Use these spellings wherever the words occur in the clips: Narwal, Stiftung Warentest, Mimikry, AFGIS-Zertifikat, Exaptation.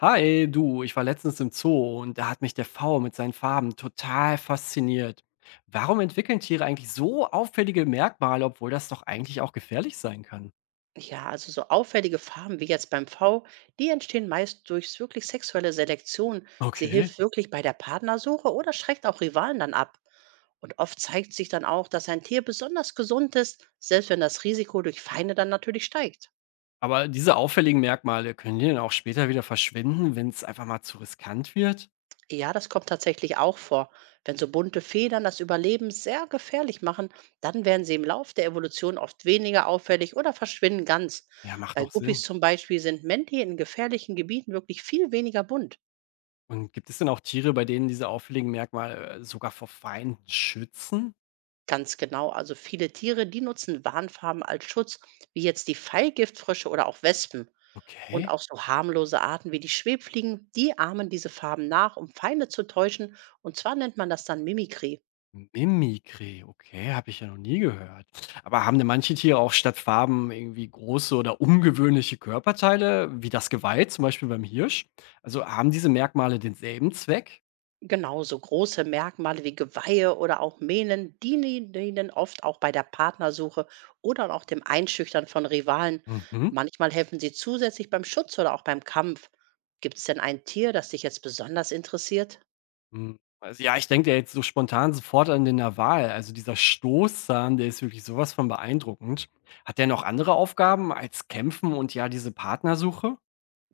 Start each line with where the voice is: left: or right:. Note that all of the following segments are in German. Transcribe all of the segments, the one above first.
left: Hi, du, ich war letztens im Zoo und da hat mich der V mit seinen Farben total fasziniert. Warum entwickeln Tiere eigentlich so auffällige Merkmale, obwohl das doch eigentlich auch gefährlich sein kann?
right: Ja, also so auffällige Farben wie jetzt beim V, die entstehen meist durch wirklich sexuelle Selektion. Sie
left: Okay.
right: hilft wirklich bei der Partnersuche oder schreckt auch Rivalen dann ab. Und oft zeigt sich dann auch, dass ein Tier besonders gesund ist, selbst wenn das Risiko durch Feinde dann natürlich steigt.
left: Aber diese auffälligen Merkmale können die dann auch später wieder verschwinden, wenn es einfach mal zu riskant wird?
right: Ja, das kommt tatsächlich auch vor. Wenn so bunte Federn das Überleben sehr gefährlich machen, dann werden sie im Lauf der Evolution oft weniger auffällig oder verschwinden ganz.
left: Ja, macht
right: Bei
left: auch
right: Guppies
left: Sinn.
right: zum Beispiel sind Menti in gefährlichen Gebieten wirklich viel weniger bunt.
left: Und gibt es denn auch Tiere, bei denen diese auffälligen Merkmale sogar vor Feinden schützen?
right: Ganz genau. Also viele Tiere, die nutzen Warnfarben als Schutz, wie jetzt die Pfeilgiftfrösche oder auch Wespen. Und
left: Okay.
right: auch so harmlose Arten wie die Schwebfliegen, die ahmen diese Farben nach, um Feinde zu täuschen. Und zwar nennt man das dann Mimikry.
left: Mimikry, okay, habe ich ja noch nie gehört. Aber haben denn manche Tiere auch statt Farben irgendwie große oder ungewöhnliche Körperteile, wie das Geweih, zum Beispiel beim Hirsch? Also haben diese Merkmale denselben Zweck?
right: Genauso große Merkmale wie Geweihe oder auch Mähnen dienen ihnen oft auch bei der Partnersuche oder auch dem Einschüchtern von Rivalen.
left: Mhm.
right: Manchmal helfen sie zusätzlich beim Schutz oder auch beim Kampf. Gibt es denn ein Tier, das dich jetzt besonders interessiert?
left: Hm. Also ja, ich denke jetzt so spontan sofort an den Narwal. Also dieser Stoßzahn, der ist wirklich sowas von beeindruckend. Hat der noch andere Aufgaben als Kämpfen und ja diese Partnersuche?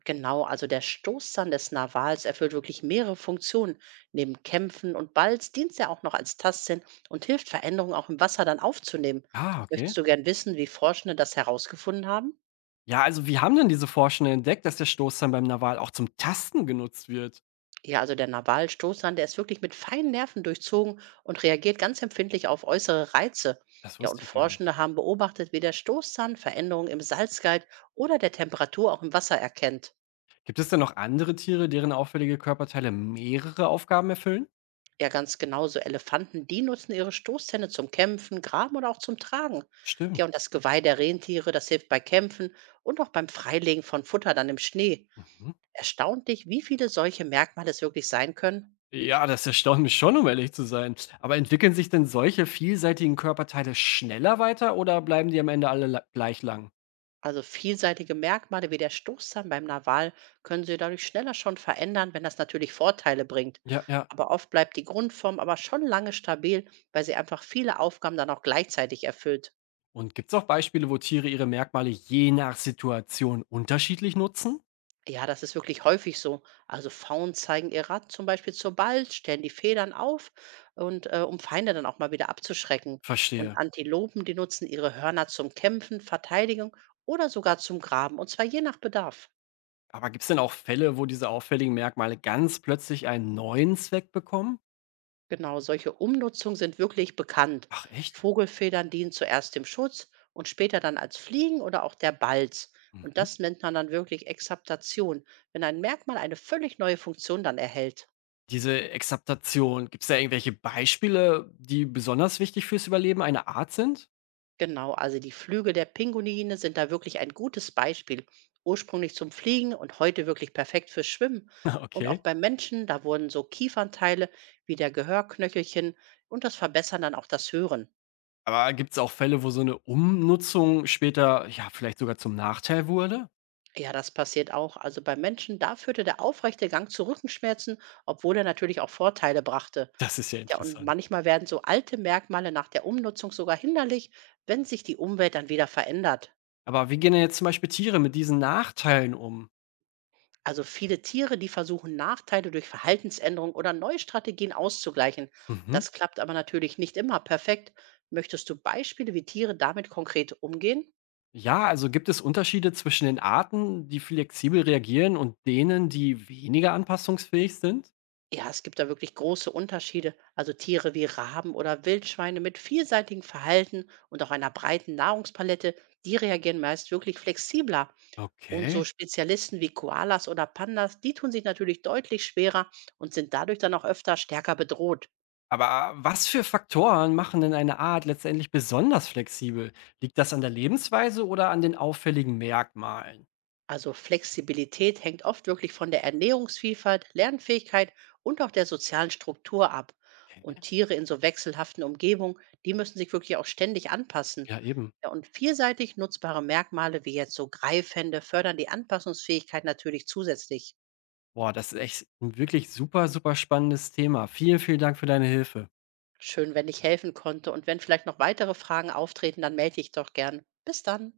right: Genau, also der Stoßzahn des Narwals erfüllt wirklich mehrere Funktionen. Neben Kämpfen und Balz dient er auch noch als Tastsinn und hilft, Veränderungen auch im Wasser dann aufzunehmen.
left: Ah, okay.
right: Möchtest du gern wissen, wie Forschende das herausgefunden haben?
left: Ja, also wie haben denn diese Forschenden entdeckt, dass der Stoßzahn beim Narwal auch zum Tasten genutzt wird?
right: Ja, also der Narwal-Stoßzahn, der ist wirklich mit feinen Nerven durchzogen und reagiert ganz empfindlich auf äußere Reize.
left: Das
right: Ja, und
left: wusste ich gar nicht.
right: Forschende haben beobachtet, wie der Stoßzahn Veränderungen im Salzgehalt oder der Temperatur auch im Wasser erkennt.
left: Gibt es denn noch andere Tiere, deren auffällige Körperteile mehrere Aufgaben erfüllen?
right: Ja, ganz genau. So Elefanten, die nutzen ihre Stoßzähne zum Kämpfen, Graben oder auch zum Tragen. Ja,
left: Stimmt.
right: und das Geweih der Rentiere, das hilft bei Kämpfen und auch beim Freilegen von Futter dann im Schnee.
left: Mhm.
right: Erstaunt dich, wie viele solche Merkmale es wirklich sein können.
left: Ja, das erstaunt mich schon, um ehrlich zu sein. Aber entwickeln sich denn solche vielseitigen Körperteile schneller weiter oder bleiben die am Ende alle la gleich lang?
right: Also vielseitige Merkmale wie der Stoßzahn beim Narwal können sie dadurch schneller schon verändern, wenn das natürlich Vorteile bringt.
left: Ja, ja.
right: Aber oft bleibt die Grundform aber schon lange stabil, weil sie einfach viele Aufgaben dann auch gleichzeitig erfüllt.
left: Und gibt es auch Beispiele, wo Tiere ihre Merkmale je nach Situation unterschiedlich nutzen?
right: Ja, das ist wirklich häufig so. Also Faunen zeigen ihr Rad zum Beispiel zur Balz, stellen die Federn auf und um Feinde dann auch mal wieder abzuschrecken. Und
left: Verstehe.
right: Antilopen, die nutzen ihre Hörner zum Kämpfen, Verteidigung oder sogar zum Graben, und zwar je nach Bedarf.
left: Aber gibt es denn auch Fälle, wo diese auffälligen Merkmale ganz plötzlich einen neuen Zweck bekommen?
right: Genau, solche Umnutzungen sind wirklich bekannt.
left: Ach echt?
right: Vogelfedern dienen zuerst dem Schutz und später dann als Fliegen oder auch der Balz. Und
left: Mhm.
right: das nennt man dann wirklich Exaptation, wenn ein Merkmal eine völlig neue Funktion dann erhält.
left: Diese Exaptation, gibt's da irgendwelche Beispiele, die besonders wichtig fürs Überleben einer Art sind?
right: Genau, also die Flügel der Pinguine sind da wirklich ein gutes Beispiel. Ursprünglich zum Fliegen und heute wirklich perfekt fürs Schwimmen. Und auch
left: Okay.
right: beim Menschen, da wurden so Kiefernteile wie der Gehörknöchelchen und das verbessern dann auch das Hören.
left: Aber gibt's auch Fälle, wo so eine Umnutzung später, ja, vielleicht sogar zum Nachteil wurde?
right: Ja, das passiert auch. Also beim Menschen, da führte der aufrechte Gang zu Rückenschmerzen, obwohl er natürlich auch Vorteile brachte.
left: Das ist ja
right: Ja, und
left: interessant.
right: manchmal werden so alte Merkmale nach der Umnutzung sogar hinderlich, wenn sich die Umwelt dann wieder verändert.
left: Aber wie gehen denn jetzt zum Beispiel Tiere mit diesen Nachteilen um?
right: Also viele Tiere, die versuchen Nachteile durch Verhaltensänderung oder neue Strategien auszugleichen.
left: Mhm.
right: Das klappt aber natürlich nicht immer perfekt. Möchtest du Beispiele, wie Tiere damit konkret umgehen?
left: Ja, also gibt es Unterschiede zwischen den Arten, die flexibel reagieren und denen, die weniger anpassungsfähig sind?
right: Ja, es gibt da wirklich große Unterschiede. Also Tiere wie Raben oder Wildschweine mit vielseitigem Verhalten und auch einer breiten Nahrungspalette, die reagieren meist wirklich flexibler. Und so
left: Okay.
right: Spezialisten wie Koalas oder Pandas, die tun sich natürlich deutlich schwerer und sind dadurch dann auch öfter stärker bedroht.
left: Aber was für Faktoren machen denn eine Art letztendlich besonders flexibel? Liegt das an der Lebensweise oder an den auffälligen Merkmalen?
right: Also Flexibilität hängt oft wirklich von der Ernährungsvielfalt, Lernfähigkeit und auch der sozialen Struktur ab.
left: Okay.
right: Und Tiere in so wechselhaften Umgebungen, die müssen sich wirklich auch ständig anpassen.
left: Ja, eben.
right: Ja, und vielseitig nutzbare Merkmale wie jetzt so Greifhände fördern die Anpassungsfähigkeit natürlich zusätzlich.
left: Boah, das ist echt ein wirklich super, super spannendes Thema. Vielen, vielen Dank für deine Hilfe.
right: Schön, wenn ich helfen konnte und wenn vielleicht noch weitere Fragen auftreten, dann melde ich doch gern. Bis dann.